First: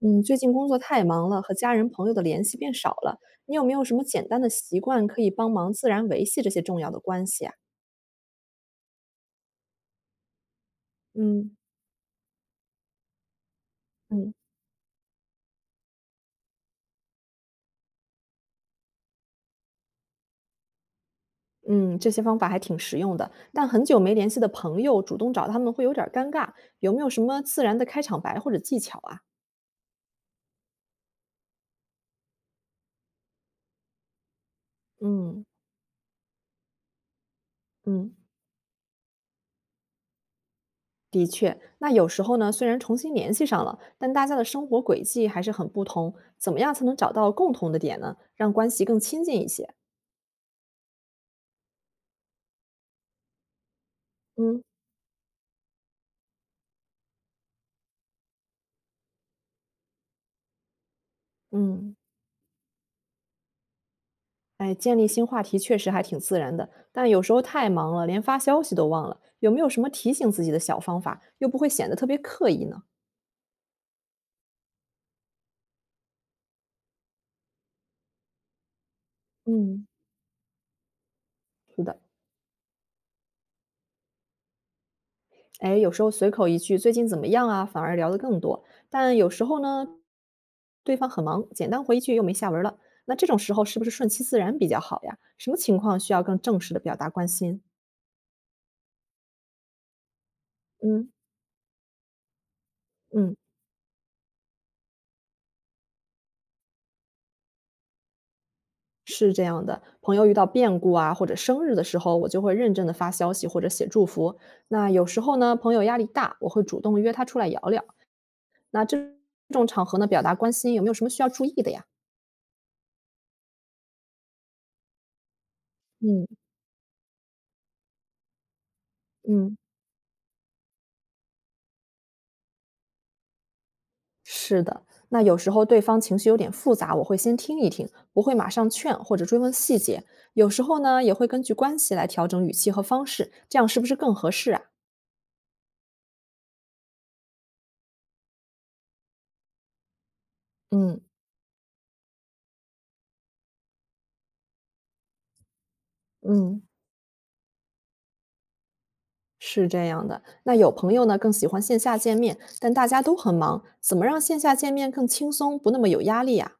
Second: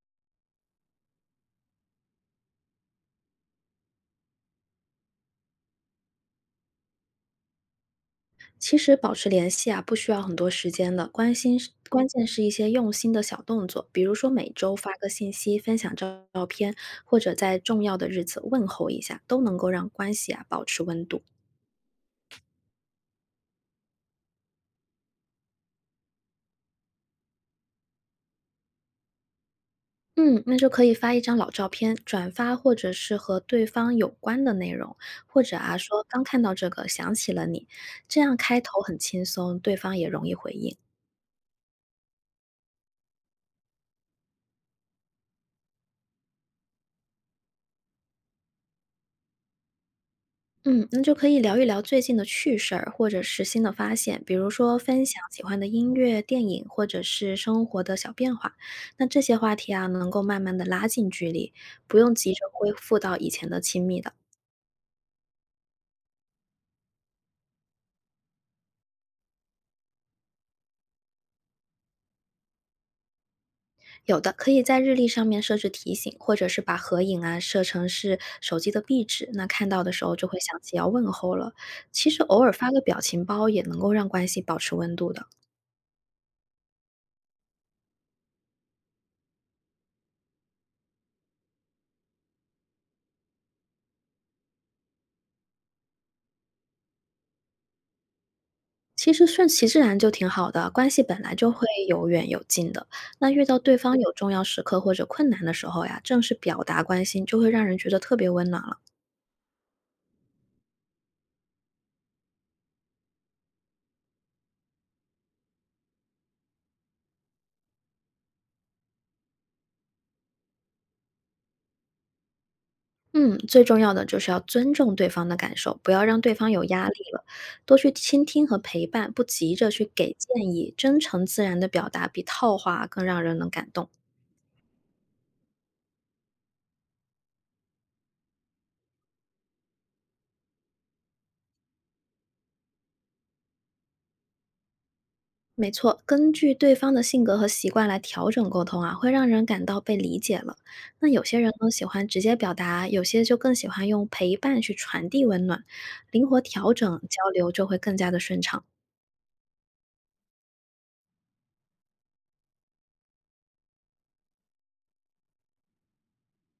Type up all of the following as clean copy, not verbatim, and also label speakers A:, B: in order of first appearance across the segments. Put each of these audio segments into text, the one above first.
A: 嗯，最近工作太忙了，和家人朋友的联系变少了。你有没有什么简单的习惯可以帮忙自然维系这些重要的关系啊？
B: 其实保持联系啊，不需要很多时间的，关
A: 嗯
B: 心是关键是一些用心的小动作，比如说
A: 嗯
B: 每周发个信息，分享照片，或者在重要的日子问候一下，都能够让关系啊保持温度。
A: 嗯，这些方法还挺实用的。但很久没联系的朋友主动找他们会有点儿尴尬，有没有什么自然的开场白或者技巧啊？
B: 嗯，那就可以发一张老照片，转发或者是和对方有关的内容，或
A: 嗯
B: 者啊说刚看到这个想起了你，
A: 嗯，
B: 这样开头很轻松，对方也容易回应。
A: 的确，那有时候呢，虽然重新联系上了，但大家的生活轨迹还是很不同，怎么样才能找到共同的点呢？让关系更亲近一些？
B: 嗯，那就可以聊一聊最近的趣事儿，或者是新的发现，比如
A: 嗯
B: 说分享喜欢的音乐、电影，或者是生活的小变化。那这些话题啊，能够慢慢的拉近距离，
A: 嗯。
B: 不用急着恢复到以前的亲密的。
A: 哎，建立新话题确实还挺自然的，但有时候太忙了，连发消息都忘了。有没有什么提醒自己的小方法，又不会显得特别刻意呢？
B: 有的可以在日历上面设置提醒，或者是把合影啊设成是手机的壁纸，那看到
A: 嗯，
B: 的时候就会想起要问候了。
A: 是的，
B: 其实偶尔发个表情包也能够让关系保持温度的。
A: 哎，有时候随口一句"最近怎么样啊"，反而聊得更多。但有时候呢，对方很忙，简单回一句又没下文了。那这种时候是不是顺其自然比较好呀？什么情况需要更正式的表达关心？
B: 其实顺其自然就挺好的，关系
A: 嗯。
B: 本来就会有远有近的。那
A: 嗯。
B: 遇到对方有重要时刻或者困难的时候呀，正式表达关心，就会让人觉得特别温暖了。
A: 是这样的，朋友遇到变故啊，或者生日的时候，我就会认真的发消息或者写祝福。那有时候呢，朋友压力大，我会主动约他出来聊聊。那这种场合呢，表达关心有没有什么需要注意的呀？
B: 嗯，最重要的就是要尊重对方的感受，不要让
A: 嗯
B: 对方有压力了，多去倾听和陪伴，不急
A: 嗯，
B: 着去给建议，真诚自然的表达比套话更让人能感动。
A: 是的。那有时候对方情绪有点复杂，我会先听一听，不会马上劝或者追问细节。有时候呢，也会根据关系来调整语气和方式，这样是不是更合适啊？
B: 没错，根据对方的性格和习惯来调整沟通啊，会让人感到被理解了。
A: 嗯
B: 那有些人呢喜欢直接表达，有些就更喜欢用陪伴去传递温暖，灵活
A: 嗯。
B: 调整交流就会更加的顺畅。
A: 是这样的，那有朋友呢更喜欢线下见面，但大家都很忙，怎么让线下见面更轻松，不那么有压力呀、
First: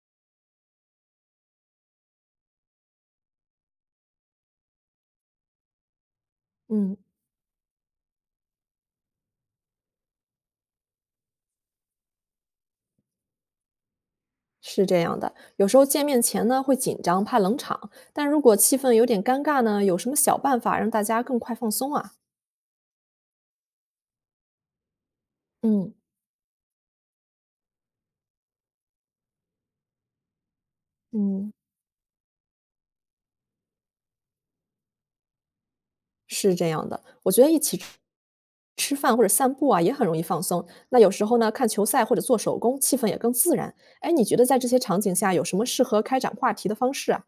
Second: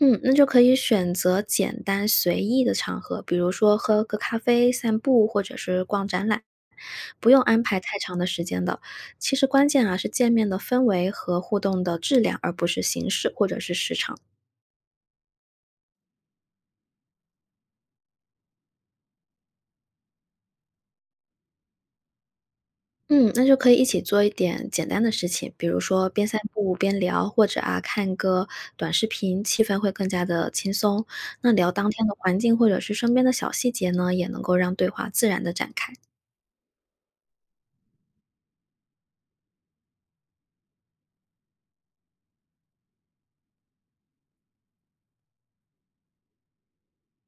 B: 嗯，那就可以选择简单随意的场合，比如说喝个咖啡、散步，或者是逛展览，
A: 嗯，
B: 不用安排太长的时间的。其实关键啊是见面的氛围和互动的质量，而不是形式或者是时长。
A: 是这样的，有时候见面前呢会紧张，怕冷场，但如果气氛有点尴尬呢，有什么小办法让大家更快放松啊？
B: 嗯，那就可以一起做一点简单的事情，比如
A: 嗯，
B: 说边散步边聊，或者啊看个短视频，气氛会更加的轻松。那
A: 嗯，
B: 聊当天的环境或者是身边的小细节呢，也能够让对话自然的展开。
A: 是这样的，我觉得一起吃吃饭或者散步啊也很容易放松。那有时候呢看球赛或者做手工，气氛也更自然。哎，你觉得在这些场景下有什么适合开展话题的方式啊？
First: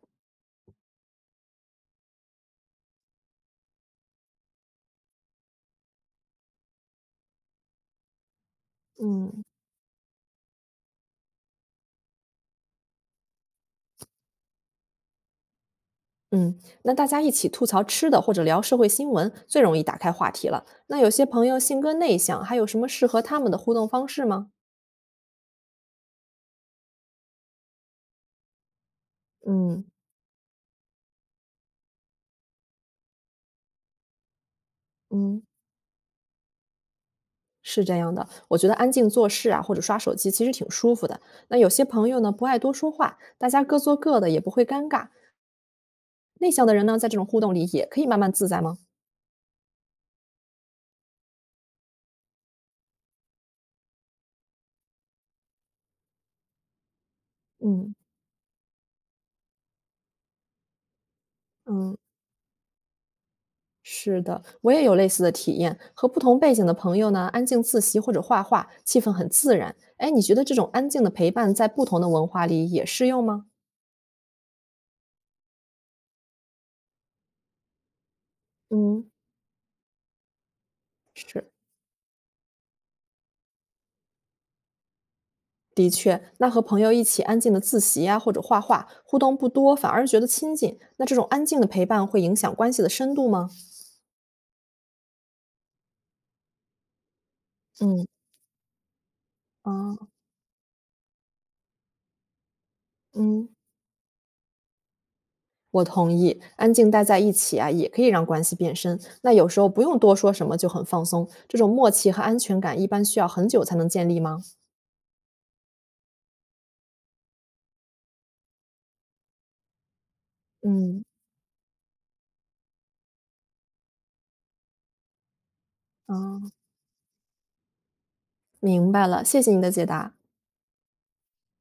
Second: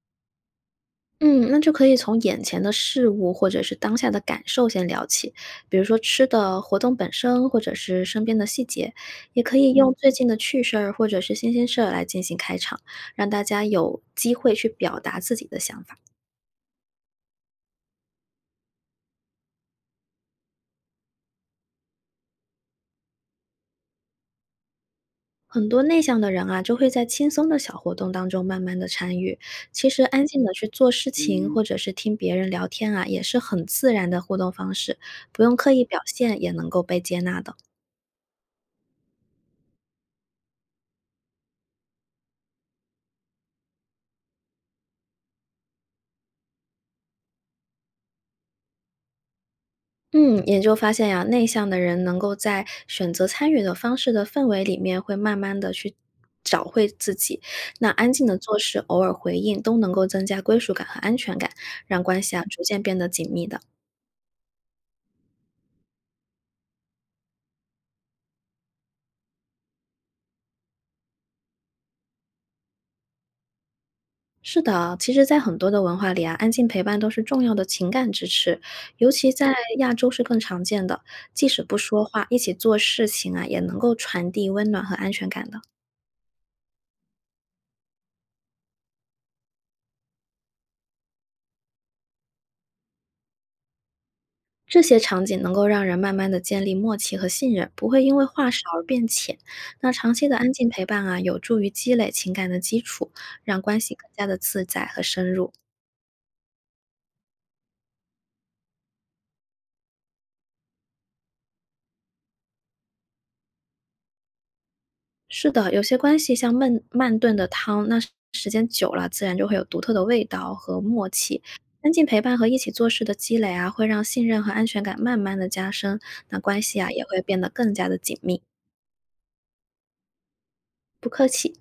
B: 嗯，那就可以从眼前的事物或者是当下的感受先聊起，比如说吃的、活动本身，或者是身边的细节，也
A: 嗯。
B: 可以用最近的趣事儿或者是新鲜事儿来进行开场，让大家有机会去表达自己的想法。
A: 嗯，那大家一起吐槽吃的或者聊社会新闻，最容易打开话题了。那有些朋友性格内向，还有什么适合他们的互动方式吗？
B: 很多内向的人啊，就会在轻松的小活动当中慢慢的参与。
A: 嗯
B: 其实安静的去做事情，或者是听别人聊天啊，也是很自然的互动方式，不
A: 嗯，
B: 用刻意表现也能够被接纳的。
A: 是这样的，我觉得安静做事啊，或者刷手机，其实挺舒服的。那有些朋友呢不爱多说话，大家各做各的，也不会尴尬。内向的人呢，在这种互动里也可以慢慢自在吗？
B: 嗯，研究发现呀、内向的人能够在选择参与的方式的氛围里面，会慢慢的去找回自己。那
A: 嗯。
B: 安静的做事，偶尔回应，都能够增加归属感和安全感，
A: 嗯。
B: 让关系啊逐渐变得紧密的。
A: 是的，我也有类似的体验。和不同背景的朋友呢，安静自习或者画画，气氛很自然。哎，你觉得这种安静的陪伴在不同的文化里也适用吗？
B: 是的，其实，在很多的文化里啊，安静陪伴都是重要的情感支持，
A: 嗯，
B: 尤其在亚洲是更常见的。即
A: 是，
B: 使不说话，一起做事情啊，也能够传递温暖和安全感的。
A: 的确，那和朋友一起安静的自习啊，或者画画，互动不多，反而觉得亲近。那这种安静的陪伴会影响关系的深度吗？
B: 这些场景能够让人慢慢的建立默契和信任，不会
A: 嗯
B: 因为话少而变浅。
A: 啊，
B: 那长期的安静陪伴啊，有助于积累情感的基础，
A: 嗯，
B: 让关系更加的自在和深入。
A: 我同意，安静待在一起啊，也可以让关系变深。那有时候不用多说什么就很放松，这种默契和安全感一般需要很久才能建立吗？
B: 是的，有些关系像焖慢炖的汤，那时间久了，自然就会有独特的味道和
A: 嗯，
B: 默契。安静陪伴和一起做事的积累啊，会让信任和安全感慢慢的加深，那
A: 哦，
B: 关系啊也会变得更加的紧密。
A: 明白了，谢谢你的解答。
B: 不客气。